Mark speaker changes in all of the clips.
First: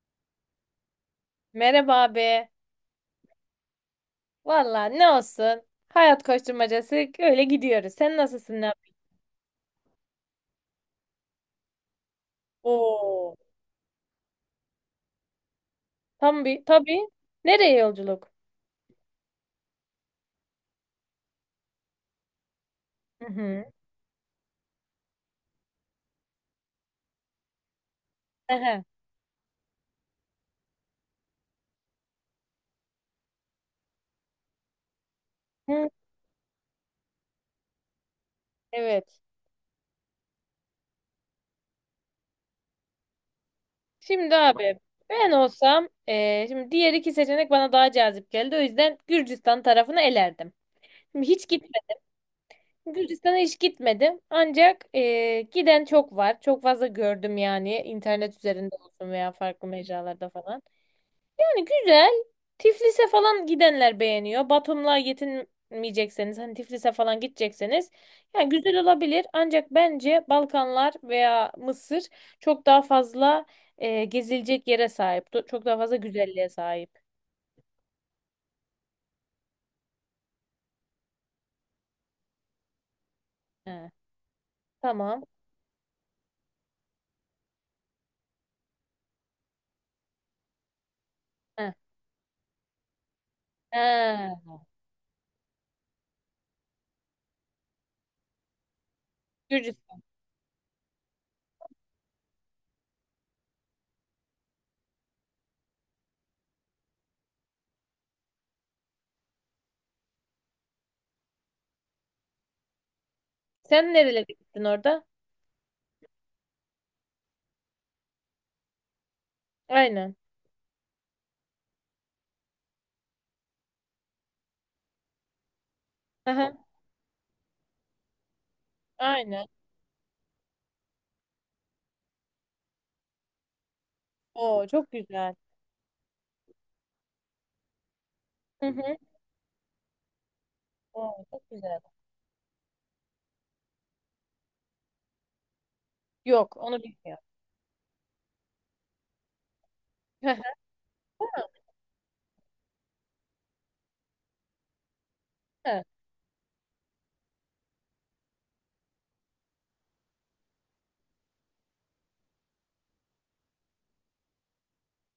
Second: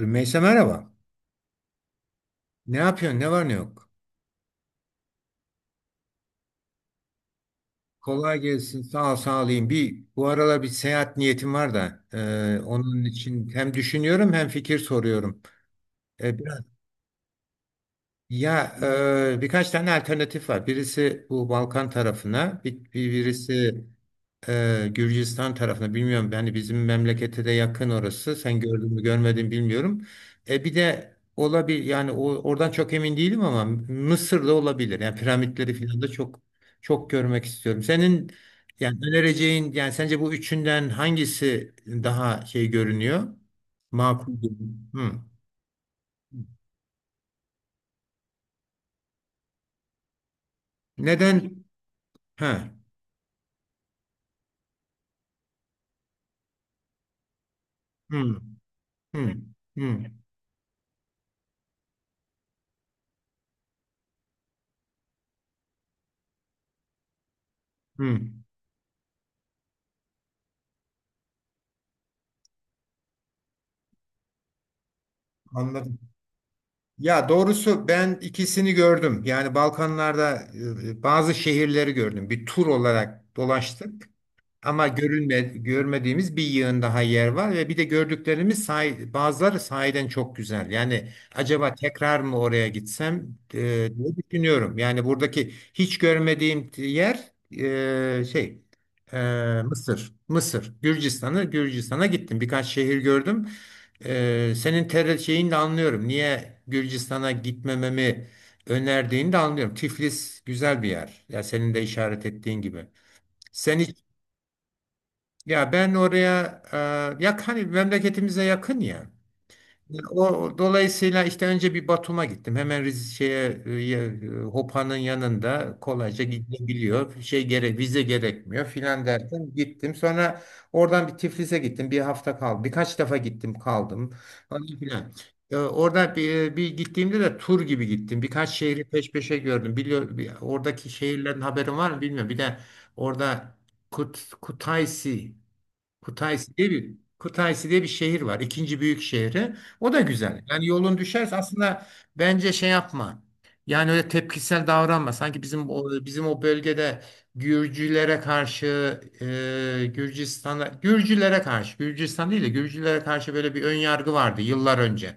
Speaker 1: Rümeysa merhaba.
Speaker 2: Merhaba abi.
Speaker 1: Ne yapıyorsun? Ne var ne yok?
Speaker 2: Valla ne olsun. Hayat koşturmacası öyle gidiyoruz. Sen
Speaker 1: Kolay
Speaker 2: nasılsın? Ne
Speaker 1: gelsin.
Speaker 2: yapıyorsun?
Speaker 1: Sağ ol, sağ olayım. Bir bu aralar bir seyahat niyetim var da onun
Speaker 2: Oo.
Speaker 1: için hem düşünüyorum hem fikir soruyorum. E,
Speaker 2: Tam
Speaker 1: biraz
Speaker 2: bir tabii. Nereye yolculuk?
Speaker 1: ya birkaç tane alternatif var. Birisi bu Balkan tarafına,
Speaker 2: Hı hı.
Speaker 1: birisi Gürcistan tarafına bilmiyorum. Yani bizim memlekete de yakın orası. Sen
Speaker 2: Aha.
Speaker 1: gördün mü görmedin bilmiyorum. E bir de olabilir yani oradan çok emin değilim ama Mısır'da olabilir. Yani piramitleri
Speaker 2: Hı.
Speaker 1: falan da çok görmek istiyorum. Senin yani
Speaker 2: Evet.
Speaker 1: önereceğin yani sence bu üçünden hangisi daha şey görünüyor? Makul
Speaker 2: Şimdi abi
Speaker 1: görünüyor? Hı.
Speaker 2: ben olsam şimdi diğer iki seçenek bana daha cazip geldi. O yüzden Gürcistan tarafını elerdim. Şimdi hiç
Speaker 1: Neden?
Speaker 2: gitmedim.
Speaker 1: Ha.
Speaker 2: Gürcistan'a hiç gitmedim. Ancak giden çok var. Çok fazla gördüm yani internet
Speaker 1: Hı.
Speaker 2: üzerinde olsun veya
Speaker 1: Hı.
Speaker 2: farklı
Speaker 1: Hı.
Speaker 2: mecralarda falan. Yani güzel. Tiflis'e falan gidenler beğeniyor. Batum'la yetinmeyecekseniz hani Tiflis'e falan gidecekseniz
Speaker 1: Hı.
Speaker 2: yani güzel olabilir. Ancak bence Balkanlar veya Mısır çok daha fazla gezilecek yere sahip. Çok daha fazla
Speaker 1: Anladım.
Speaker 2: güzelliğe sahip.
Speaker 1: Ya doğrusu ben ikisini gördüm. Yani Balkanlarda bazı şehirleri gördüm. Bir tur olarak
Speaker 2: He,
Speaker 1: dolaştık. Ama
Speaker 2: tamam.
Speaker 1: görünme, görmediğimiz bir yığın daha yer var ve bir de gördüklerimiz sahi- bazıları sahiden çok güzel. Yani
Speaker 2: He.
Speaker 1: acaba tekrar mı oraya gitsem diye
Speaker 2: He.
Speaker 1: düşünüyorum. Yani buradaki hiç görmediğim yer e, şey e,
Speaker 2: Gürcistan.
Speaker 1: Mısır. Mısır. Gürcistan'a gittim. Birkaç şehir gördüm. Senin ter şeyini de anlıyorum. Niye Gürcistan'a gitmememi önerdiğini de anlıyorum. Tiflis güzel bir yer. Ya senin de işaret ettiğin gibi. Sen
Speaker 2: Sen
Speaker 1: hiç
Speaker 2: nerelere gittin orada?
Speaker 1: ya ben oraya yak hani memleketimize yakın ya. Ya
Speaker 2: Aynen.
Speaker 1: o dolayısıyla işte önce bir Batum'a gittim. Hemen Rize şeye Hopa'nın yanında kolayca
Speaker 2: Aha,
Speaker 1: gidilebiliyor. Şey gerek vize gerekmiyor filan
Speaker 2: aynen.
Speaker 1: derken gittim. Sonra oradan bir Tiflis'e gittim. Bir hafta kaldım. Birkaç defa gittim kaldım.
Speaker 2: Oo
Speaker 1: Falan
Speaker 2: çok
Speaker 1: filan.
Speaker 2: güzel.
Speaker 1: Orada bir gittiğimde de tur gibi gittim. Birkaç
Speaker 2: Hı
Speaker 1: şehri
Speaker 2: hı.
Speaker 1: peş peşe gördüm. Biliyor, bir- oradaki
Speaker 2: Oo
Speaker 1: şehirlerin
Speaker 2: çok
Speaker 1: haberin
Speaker 2: güzel.
Speaker 1: var mı bilmiyorum. Bir de orada Kut, Kutaisi
Speaker 2: Yok onu bilmiyorum.
Speaker 1: Kutaisi diye bir şehir var. İkinci büyük şehri. O da
Speaker 2: Hı
Speaker 1: güzel. Yani yolun
Speaker 2: hı.
Speaker 1: düşerse aslında bence şey yapma. Yani öyle tepkisel davranma. Sanki bizim bizim o bölgede Gürcülere karşı Gürcistan değil de Gürcülere karşı böyle bir ön yargı vardı yıllar önce.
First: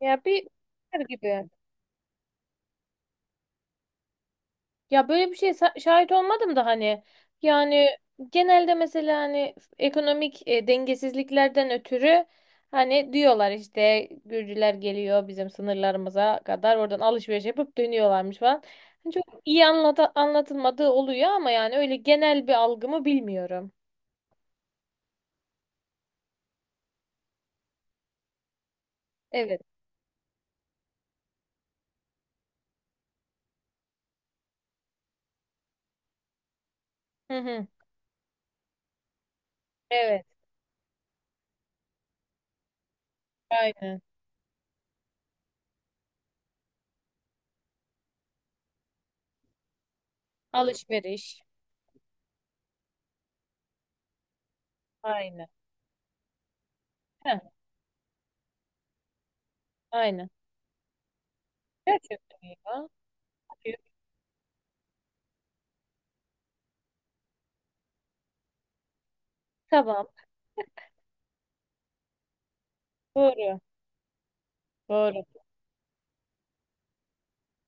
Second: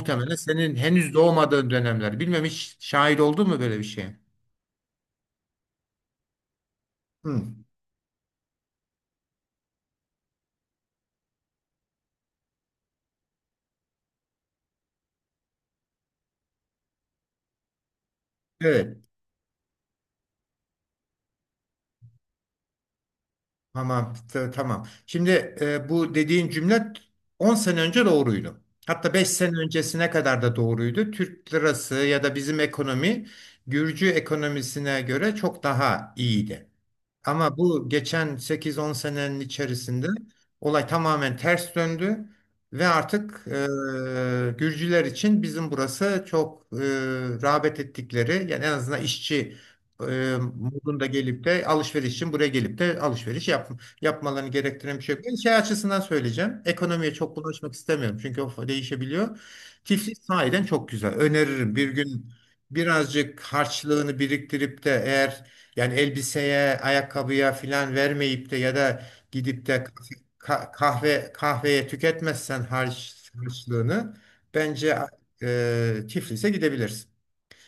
Speaker 2: Ya bir
Speaker 1: senin
Speaker 2: Her
Speaker 1: henüz
Speaker 2: gibi.
Speaker 1: doğmadığın dönemler. Bilmem hiç şahit oldun mu böyle bir şeye?
Speaker 2: Ya böyle bir şeye şahit olmadım da hani
Speaker 1: Hı.
Speaker 2: yani genelde mesela hani ekonomik dengesizliklerden ötürü hani diyorlar işte Gürcüler geliyor bizim sınırlarımıza kadar oradan alışveriş yapıp dönüyorlarmış falan.
Speaker 1: Evet.
Speaker 2: Hani çok iyi anlatılmadığı oluyor ama yani öyle genel bir algımı bilmiyorum.
Speaker 1: Tamam. Şimdi bu dediğin cümle 10 sene önce doğruydu. Hatta 5 sene
Speaker 2: Evet.
Speaker 1: öncesine kadar da doğruydu. Türk lirası ya da bizim ekonomi Gürcü ekonomisine göre çok daha iyiydi.
Speaker 2: Hı
Speaker 1: Ama
Speaker 2: hı.
Speaker 1: bu geçen 8-10 senenin içerisinde
Speaker 2: Evet.
Speaker 1: olay tamamen ters döndü ve artık
Speaker 2: Aynen.
Speaker 1: Gürcüler için bizim burası rağbet ettikleri yani en azından işçi modunda
Speaker 2: Alışveriş.
Speaker 1: gelip de alışveriş için buraya gelip de yapmalarını gerektiren bir şey yok. Ben
Speaker 2: Aynen.
Speaker 1: şey açısından söyleyeceğim. Ekonomiye çok
Speaker 2: Heh,
Speaker 1: bulaşmak istemiyorum. Çünkü o değişebiliyor. Tiflis
Speaker 2: aynen.
Speaker 1: sahiden çok güzel. Öneririm. Bir gün
Speaker 2: Gerçekten iyi ya.
Speaker 1: birazcık harçlığını biriktirip de eğer yani elbiseye, ayakkabıya filan vermeyip de ya da gidip de
Speaker 2: Tamam.
Speaker 1: kahve kahveye tüketmezsen
Speaker 2: Doğru.
Speaker 1: harçlığını bence
Speaker 2: Doğru.
Speaker 1: Tiflis'e gidebilirsin.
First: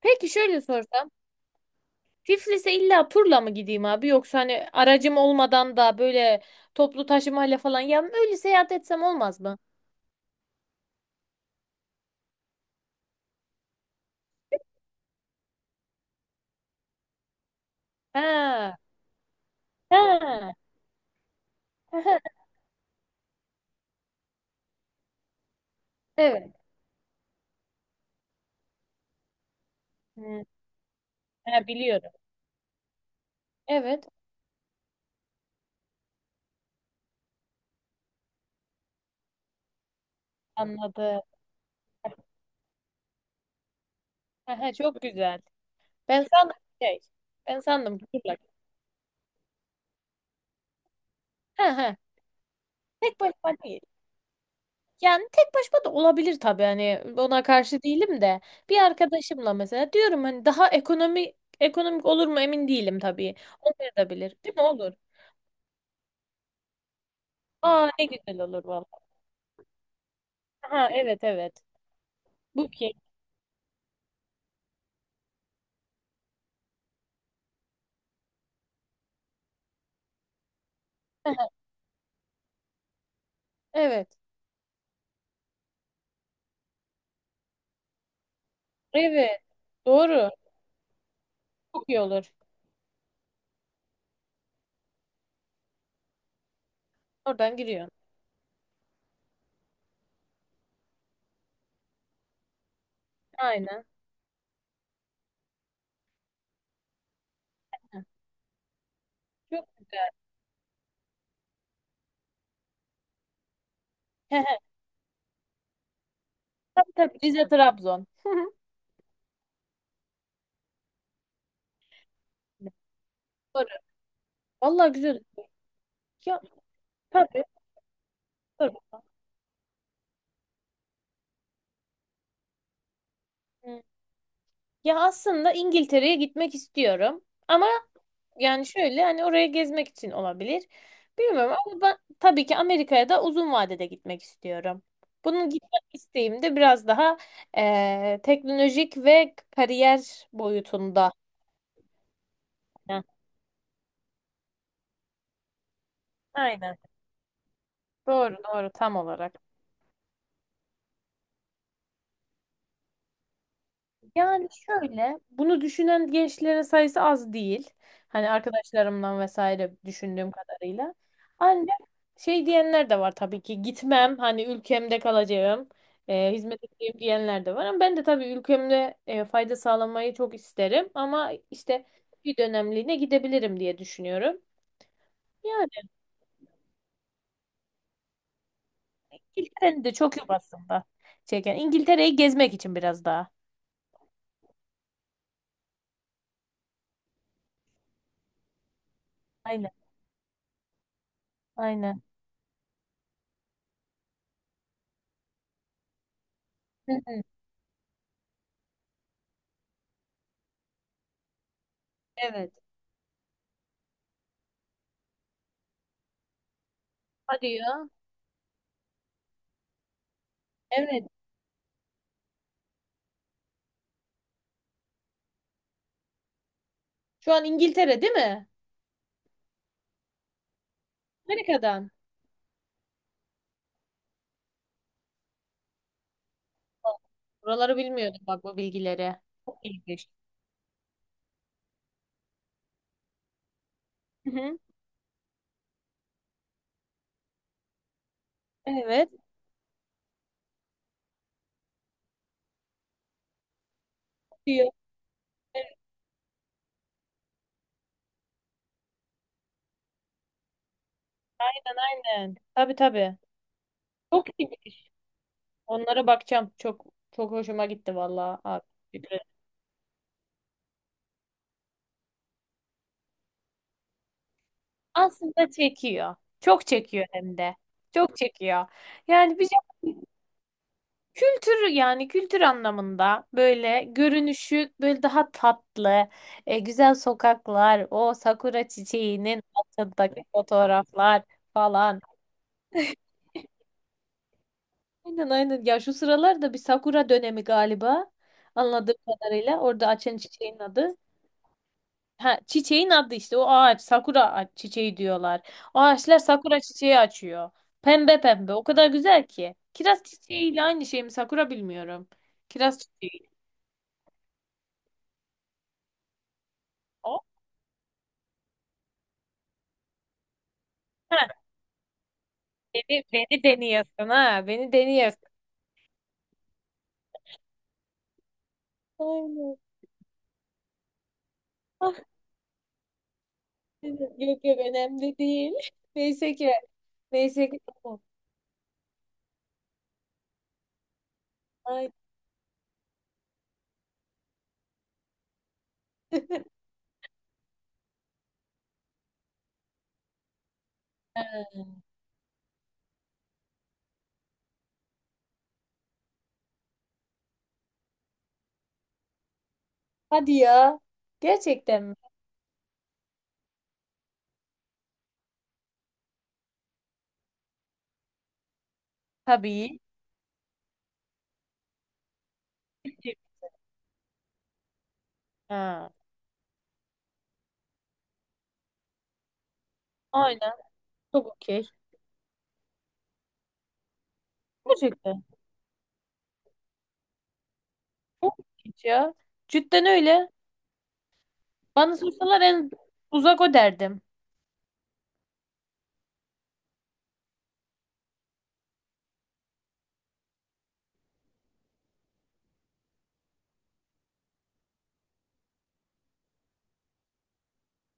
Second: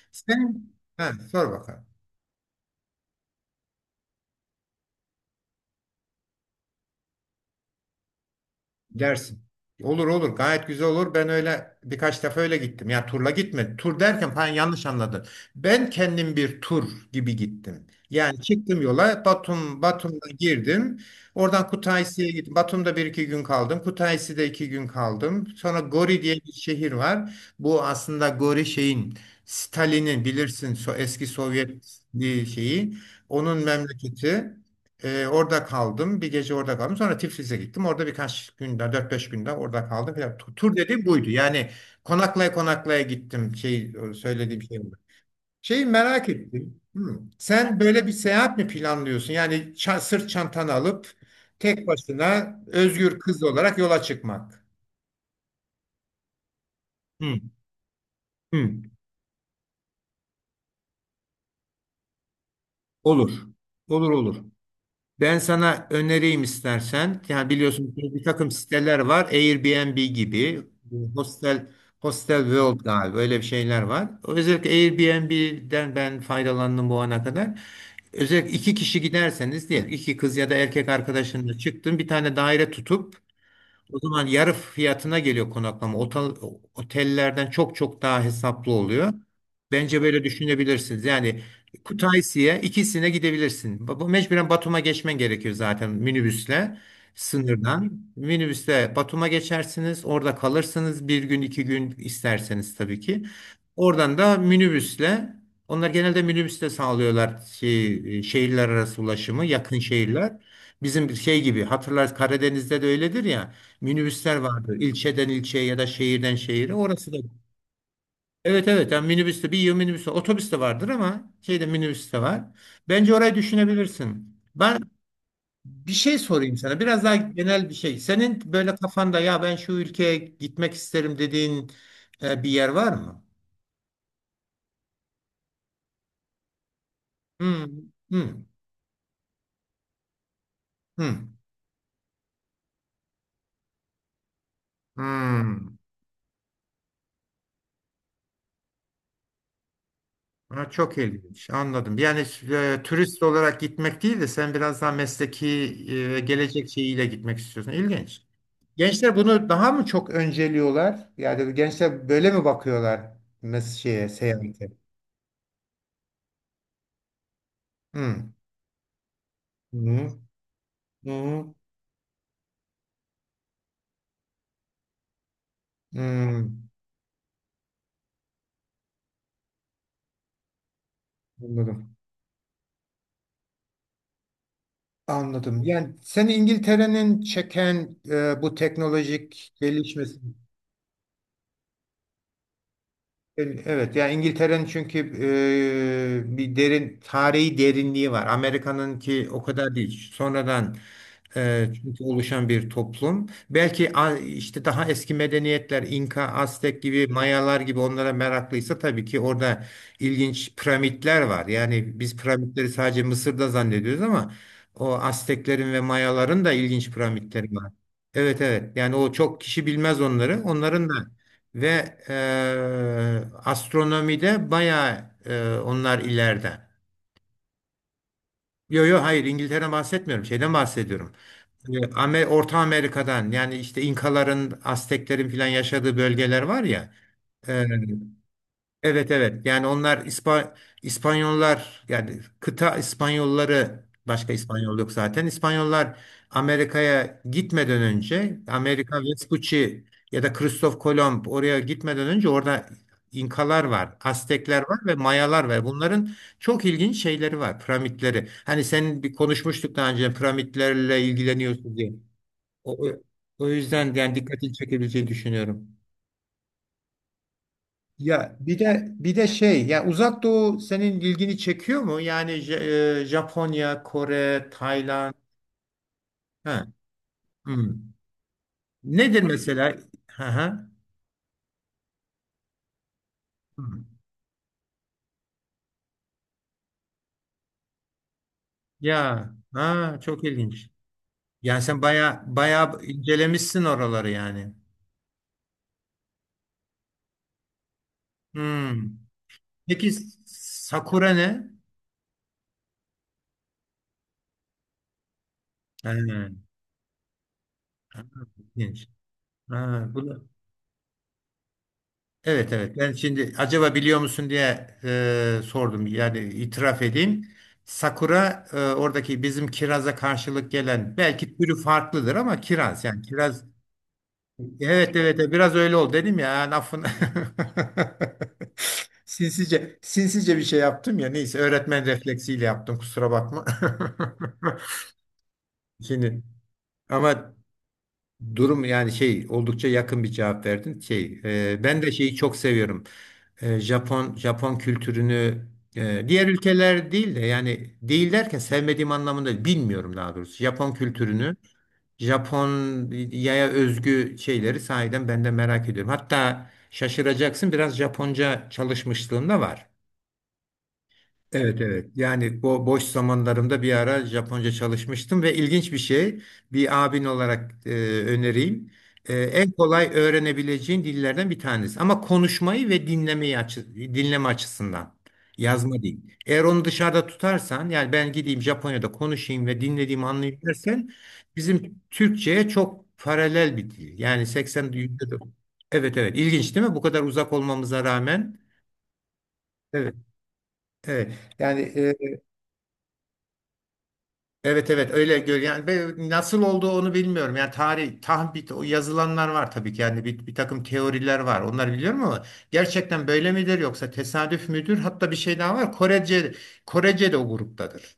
Speaker 2: Peki şöyle
Speaker 1: Sen
Speaker 2: sorsam.
Speaker 1: ha, sor bakalım.
Speaker 2: Tiflis'e illa turla mı gideyim abi yoksa hani aracım olmadan da böyle toplu taşımayla falan ya öyle seyahat etsem
Speaker 1: Dersin.
Speaker 2: olmaz mı?
Speaker 1: Olur olur, gayet güzel olur. Ben öyle birkaç defa öyle gittim. Ya turla gitmedim. Tur derken falan yanlış anladın. Ben kendim bir tur gibi gittim. Yani
Speaker 2: Ha.
Speaker 1: çıktım yola Batum'da
Speaker 2: Ha.
Speaker 1: girdim. Oradan Kutaisi'ye gittim. Batum'da bir iki gün kaldım. Kutaisi'de iki gün kaldım. Sonra Gori diye bir
Speaker 2: Evet.
Speaker 1: şehir var. Bu aslında Gori şeyin Stalin'in
Speaker 2: Hı,
Speaker 1: bilirsin so eski
Speaker 2: ha,
Speaker 1: Sovyet
Speaker 2: biliyorum.
Speaker 1: bir şeyi. Onun
Speaker 2: Evet,
Speaker 1: memleketi. Orada kaldım. Bir gece orada kaldım. Sonra Tiflis'e gittim. Orada dört beş günde orada kaldım. Falan. Tur dediğim
Speaker 2: anladım.
Speaker 1: buydu. Yani konaklaya konaklaya gittim. Şey,
Speaker 2: Ha,
Speaker 1: söylediğim
Speaker 2: ha,
Speaker 1: şey bu.
Speaker 2: çok güzel.
Speaker 1: Şeyi
Speaker 2: Ben
Speaker 1: merak
Speaker 2: sandım
Speaker 1: ettim.
Speaker 2: şey.
Speaker 1: Hı.
Speaker 2: Ben
Speaker 1: Sen
Speaker 2: sandım
Speaker 1: böyle
Speaker 2: ki
Speaker 1: bir
Speaker 2: turla.
Speaker 1: seyahat mi planlıyorsun? Yani sırt çantanı alıp
Speaker 2: Ha,
Speaker 1: tek
Speaker 2: ha.
Speaker 1: başına özgür
Speaker 2: Tek
Speaker 1: kız
Speaker 2: başıma
Speaker 1: olarak
Speaker 2: değil.
Speaker 1: yola çıkmak.
Speaker 2: Yani tek başıma da olabilir tabii hani
Speaker 1: Hı.
Speaker 2: ona karşı değilim de
Speaker 1: Hı.
Speaker 2: bir arkadaşımla mesela diyorum hani daha ekonomi ekonomik olur mu emin değilim
Speaker 1: Olur.
Speaker 2: tabii.
Speaker 1: Olur olur.
Speaker 2: Olmayabilir. Değil mi? Olur.
Speaker 1: Ben sana önereyim istersen. Yani biliyorsun
Speaker 2: Aa ne
Speaker 1: ki bir
Speaker 2: güzel
Speaker 1: takım
Speaker 2: olur
Speaker 1: siteler
Speaker 2: vallahi.
Speaker 1: var. Airbnb gibi,
Speaker 2: Ha, evet, evet.
Speaker 1: Hostel, Hostel World
Speaker 2: Booking.
Speaker 1: galiba öyle bir şeyler var. Özellikle Airbnb'den ben faydalandım bu ana kadar. Özellikle iki kişi giderseniz diyelim iki kız ya da erkek arkadaşınla çıktın bir tane daire tutup o
Speaker 2: Evet.
Speaker 1: zaman yarı fiyatına geliyor konaklama. Otellerden çok çok daha hesaplı oluyor.
Speaker 2: Evet.
Speaker 1: Bence böyle
Speaker 2: Doğru.
Speaker 1: düşünebilirsiniz. Yani
Speaker 2: Çok iyi olur.
Speaker 1: Kutaisi'ye ikisine gidebilirsin. Bu mecburen Batum'a geçmen gerekiyor zaten minibüsle
Speaker 2: Oradan giriyorsun.
Speaker 1: sınırdan. Minibüsle Batum'a geçersiniz. Orada kalırsınız bir gün iki gün isterseniz tabii ki.
Speaker 2: Aynen.
Speaker 1: Oradan da minibüsle onlar genelde minibüsle sağlıyorlar şey, şehirler arası ulaşımı
Speaker 2: Çok
Speaker 1: yakın
Speaker 2: güzel.
Speaker 1: şehirler. Bizim şey gibi hatırlarsınız Karadeniz'de de öyledir ya. Minibüsler vardı. İlçeden ilçeye ya da şehirden şehire.
Speaker 2: Tabii
Speaker 1: Orası da.
Speaker 2: tabii. Rize Trabzon.
Speaker 1: Evet evet. Yani minibüste bir yıl minibüste otobüs de vardır ama şeyde minibüs de var. Bence orayı
Speaker 2: Doğru.
Speaker 1: düşünebilirsin. Ben
Speaker 2: Vallahi güzel.
Speaker 1: bir şey
Speaker 2: Ya
Speaker 1: sorayım sana. Biraz daha
Speaker 2: tabii.
Speaker 1: genel bir şey. Senin böyle
Speaker 2: Doğru.
Speaker 1: kafanda ya ben şu ülkeye gitmek isterim dediğin bir yer var mı?
Speaker 2: Hı. Ya aslında İngiltere'ye gitmek istiyorum.
Speaker 1: Hmm,
Speaker 2: Ama
Speaker 1: hmm,
Speaker 2: yani şöyle hani oraya gezmek için olabilir.
Speaker 1: hmm,
Speaker 2: Bilmiyorum ama ben tabii ki Amerika'ya da uzun vadede gitmek istiyorum. Bunun
Speaker 1: hmm.
Speaker 2: gitmek isteğim de biraz daha teknolojik ve kariyer
Speaker 1: Ha, çok
Speaker 2: boyutunda.
Speaker 1: ilginç. Anladım. Yani
Speaker 2: Heh,
Speaker 1: turist olarak gitmek değil de sen biraz daha mesleki gelecek
Speaker 2: aynen.
Speaker 1: şeyiyle gitmek istiyorsun. İlginç.
Speaker 2: Doğru doğru tam
Speaker 1: Gençler
Speaker 2: olarak.
Speaker 1: bunu daha mı çok önceliyorlar? Yani gençler böyle mi bakıyorlar şeye,
Speaker 2: Yani
Speaker 1: seyahate?
Speaker 2: şöyle, bunu düşünen gençlerin sayısı az değil. Hani
Speaker 1: Hmm.
Speaker 2: arkadaşlarımdan vesaire
Speaker 1: Hmm.
Speaker 2: düşündüğüm kadarıyla.
Speaker 1: Hmm.
Speaker 2: Ancak şey diyenler de var tabii ki gitmem, hani ülkemde kalacağım, hizmet
Speaker 1: Hmm.
Speaker 2: edeceğim diyenler de var. Ama ben de tabii ülkemde fayda sağlamayı çok isterim. Ama işte
Speaker 1: Anladım.
Speaker 2: bir dönemliğine gidebilirim diye düşünüyorum.
Speaker 1: Anladım.
Speaker 2: Yani
Speaker 1: Yani seni İngiltere'nin çeken bu teknolojik
Speaker 2: İngiltere'nin de çok
Speaker 1: gelişmesi.
Speaker 2: yok aslında çeken. İngiltere'yi gezmek için biraz daha.
Speaker 1: Evet, yani İngiltere'nin çünkü bir derin tarihi derinliği var. Amerika'nınki o
Speaker 2: Aynen,
Speaker 1: kadar değil. Sonradan
Speaker 2: aynen.
Speaker 1: çünkü oluşan bir toplum. Belki işte daha eski medeniyetler, İnka, Aztek
Speaker 2: Hı
Speaker 1: gibi,
Speaker 2: hı,
Speaker 1: Mayalar gibi onlara meraklıysa tabii ki orada ilginç piramitler var. Yani biz
Speaker 2: evet.
Speaker 1: piramitleri sadece Mısır'da zannediyoruz ama o Azteklerin ve Mayaların da ilginç piramitleri
Speaker 2: Hadi
Speaker 1: var.
Speaker 2: ya.
Speaker 1: Evet evet. Yani o çok kişi bilmez onları. Onların da
Speaker 2: Evet.
Speaker 1: ve astronomide bayağı onlar ileride.
Speaker 2: Şu an İngiltere değil mi?
Speaker 1: Yo yo hayır İngiltere'den bahsetmiyorum. Şeyden bahsediyorum.
Speaker 2: Amerika'dan.
Speaker 1: Orta Amerika'dan yani işte İnkaların, Azteklerin filan yaşadığı bölgeler var ya. e,
Speaker 2: Buraları bilmiyordum bak bu
Speaker 1: Evet
Speaker 2: bilgileri.
Speaker 1: evet
Speaker 2: Çok
Speaker 1: yani onlar
Speaker 2: ilginç.
Speaker 1: İspanyollar yani kıta İspanyolları
Speaker 2: Hı
Speaker 1: başka
Speaker 2: hı.
Speaker 1: İspanyol yok zaten. İspanyollar Amerika'ya gitmeden önce Amerika
Speaker 2: Evet.
Speaker 1: Vespucci ya da Kristof Kolomb oraya gitmeden önce orada İnkalar var, Aztekler
Speaker 2: Diyor.
Speaker 1: var ve Mayalar var.
Speaker 2: Evet,
Speaker 1: Bunların çok ilginç şeyleri var, piramitleri. Hani senin bir konuşmuştuk daha önce piramitlerle ilgileniyorsun
Speaker 2: aynen
Speaker 1: diye.
Speaker 2: aynen. Tabii
Speaker 1: O, o
Speaker 2: tabii.
Speaker 1: o yüzden yani
Speaker 2: Çok iyi.
Speaker 1: dikkatini çekebileceğini düşünüyorum.
Speaker 2: Onlara bakacağım. Çok çok hoşuma gitti
Speaker 1: Ya
Speaker 2: vallahi
Speaker 1: bir
Speaker 2: abi.
Speaker 1: de bir de şey ya Uzak Doğu senin ilgini çekiyor mu? Yani Japonya, Kore, Tayland.
Speaker 2: Aslında çekiyor.
Speaker 1: Ha.
Speaker 2: Çok çekiyor hem de.
Speaker 1: Hmm.
Speaker 2: Çok çekiyor.
Speaker 1: Nedir
Speaker 2: Yani bir
Speaker 1: mesela? Ha ha.
Speaker 2: kültür yani kültür anlamında böyle
Speaker 1: Hmm.
Speaker 2: görünüşü böyle daha tatlı, güzel sokaklar, o sakura
Speaker 1: Ya
Speaker 2: çiçeğinin
Speaker 1: ha çok
Speaker 2: altındaki
Speaker 1: ilginç.
Speaker 2: fotoğraflar
Speaker 1: Yani sen
Speaker 2: falan.
Speaker 1: baya baya incelemişsin oraları yani.
Speaker 2: Aynen aynen. Ya şu sıralar da bir sakura dönemi galiba.
Speaker 1: Hmm.
Speaker 2: Anladığım kadarıyla orada
Speaker 1: Peki
Speaker 2: açan çiçeğin adı.
Speaker 1: sakura ne?
Speaker 2: Ha, çiçeğin adı işte o ağaç sakura çiçeği diyorlar. O
Speaker 1: Ha,
Speaker 2: ağaçlar sakura çiçeği açıyor.
Speaker 1: ha,
Speaker 2: Pembe pembe o kadar
Speaker 1: ilginç.
Speaker 2: güzel ki.
Speaker 1: Ha,
Speaker 2: Kiraz
Speaker 1: bu da-
Speaker 2: çiçeğiyle aynı şey mi sakura bilmiyorum.
Speaker 1: evet evet
Speaker 2: Kiraz
Speaker 1: ben
Speaker 2: çiçeği
Speaker 1: şimdi acaba biliyor musun diye sordum yani itiraf
Speaker 2: o.
Speaker 1: edeyim. Sakura oradaki bizim kiraza karşılık gelen belki türü farklıdır ama kiraz yani
Speaker 2: Beni
Speaker 1: kiraz
Speaker 2: deniyorsun ha. Beni
Speaker 1: evet evet
Speaker 2: deniyorsun.
Speaker 1: evet, biraz öyle oldu dedim ya lafın
Speaker 2: Aynen.
Speaker 1: sinsice sinsice bir şey yaptım ya neyse öğretmen
Speaker 2: Ah
Speaker 1: refleksiyle yaptım kusura bakma.
Speaker 2: dedim. Yok yok önemli değil.
Speaker 1: Şimdi
Speaker 2: Neyse ki.
Speaker 1: ama
Speaker 2: Neyse ki. Tamam.
Speaker 1: durum yani şey oldukça yakın bir cevap verdin şey ben
Speaker 2: Ay.
Speaker 1: de şeyi çok seviyorum. Japon kültürünü diğer ülkeler değil de yani değil derken sevmediğim anlamında değil, bilmiyorum daha doğrusu. Japon kültürünü,
Speaker 2: Ha,
Speaker 1: Japonya'ya özgü şeyleri sahiden ben de merak ediyorum. Hatta şaşıracaksın biraz Japonca çalışmışlığım da var.
Speaker 2: hadi ya.
Speaker 1: Evet
Speaker 2: Gerçekten
Speaker 1: evet.
Speaker 2: mi?
Speaker 1: Yani bu boş zamanlarımda bir ara Japonca çalışmıştım ve ilginç bir şey bir abin olarak önereyim. En
Speaker 2: Tabii.
Speaker 1: kolay öğrenebileceğin dillerden bir tanesi. Ama konuşmayı ve dinlemeyi dinleme açısından. Yazma
Speaker 2: Ha.
Speaker 1: değil. Eğer onu dışarıda tutarsan yani ben gideyim Japonya'da konuşayım ve dinlediğimi anlayayım
Speaker 2: Aynen.
Speaker 1: dersen
Speaker 2: Çok okey.
Speaker 1: bizim Türkçe'ye çok paralel bir dil. Yani 80 yüzde
Speaker 2: Gerçekten.
Speaker 1: evet evet. İlginç değil mi? Bu kadar uzak olmamıza
Speaker 2: Çok
Speaker 1: rağmen.
Speaker 2: okey ya. Cidden
Speaker 1: Evet.
Speaker 2: öyle.
Speaker 1: Evet. Yani e,
Speaker 2: Bana sorsalar en uzak o derdim.
Speaker 1: evet evet öyle gör yani ben nasıl olduğu onu bilmiyorum. Yani tarih tahmin o yazılanlar var tabii ki yani bir takım teoriler var. Onları biliyorum ama gerçekten böyle midir yoksa tesadüf müdür? Hatta bir şey daha var. Korece de o gruptadır.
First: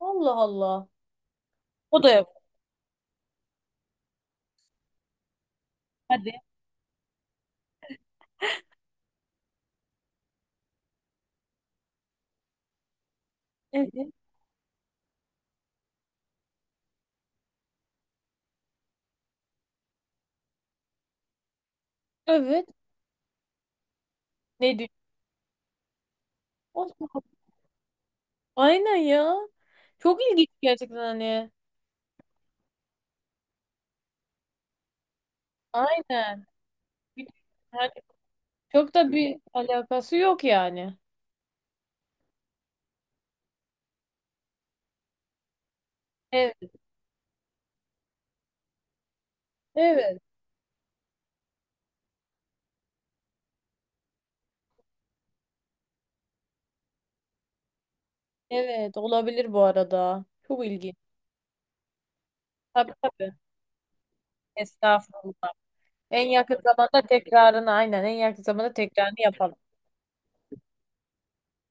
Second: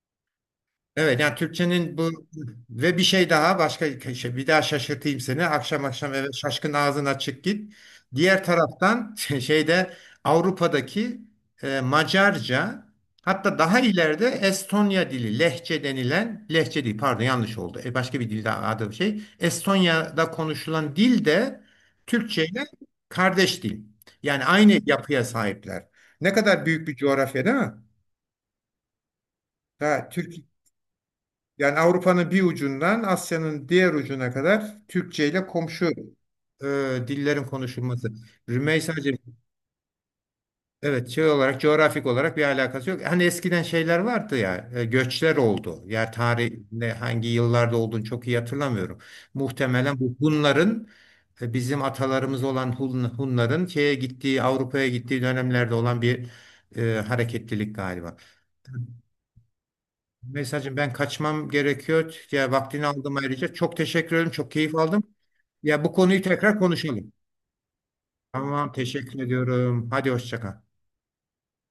Speaker 2: Allah Allah.
Speaker 1: Evet yani Türkçenin
Speaker 2: O
Speaker 1: bu
Speaker 2: da yok.
Speaker 1: ve bir şey daha başka şey bir daha şaşırtayım seni. Akşam akşam eve
Speaker 2: Hadi.
Speaker 1: şaşkın ağzın açık git. Diğer taraftan şeyde Avrupa'daki Macarca hatta daha
Speaker 2: Evet.
Speaker 1: ileride Estonya dili lehçe denilen lehçe değil pardon yanlış oldu. Başka bir dilde adı bir şey. Estonya'da konuşulan dil de Türkçe ile
Speaker 2: Evet.
Speaker 1: kardeş dil. Yani
Speaker 2: Ne
Speaker 1: aynı
Speaker 2: diyor?
Speaker 1: yapıya sahipler. Ne kadar büyük
Speaker 2: Allah
Speaker 1: bir
Speaker 2: Allah.
Speaker 1: coğrafya değil mi?
Speaker 2: Aynen ya.
Speaker 1: Ha
Speaker 2: Çok
Speaker 1: Türk
Speaker 2: ilginç gerçekten hani.
Speaker 1: yani Avrupa'nın bir ucundan Asya'nın diğer ucuna kadar Türkçe ile komşu
Speaker 2: Aynen.
Speaker 1: e, dillerin
Speaker 2: Yani
Speaker 1: konuşulması.
Speaker 2: çok da
Speaker 1: Rümeysa'cığım
Speaker 2: bir alakası yok yani.
Speaker 1: evet şey olarak coğrafik olarak bir alakası yok. Hani eskiden şeyler vardı ya göçler oldu. Yer
Speaker 2: Evet,
Speaker 1: tarihinde hangi yıllarda olduğunu çok iyi hatırlamıyorum. Muhtemelen bu
Speaker 2: evet,
Speaker 1: Hunların bizim atalarımız olan Hunların şeye gittiği Avrupa'ya gittiği dönemlerde olan bir hareketlilik galiba.
Speaker 2: evet olabilir bu arada. Çok
Speaker 1: Mesajım ben
Speaker 2: ilginç.
Speaker 1: kaçmam gerekiyor. Ya vaktini
Speaker 2: Tabii
Speaker 1: aldım
Speaker 2: tabii.
Speaker 1: ayrıca. Çok teşekkür ederim. Çok keyif aldım.
Speaker 2: Estağfurullah.
Speaker 1: Ya bu konuyu
Speaker 2: En
Speaker 1: tekrar
Speaker 2: yakın zamanda
Speaker 1: konuşalım.
Speaker 2: tekrarını aynen en yakın
Speaker 1: Tamam,
Speaker 2: zamanda tekrarını
Speaker 1: teşekkür
Speaker 2: yapalım.
Speaker 1: ediyorum. Hadi hoşça kal.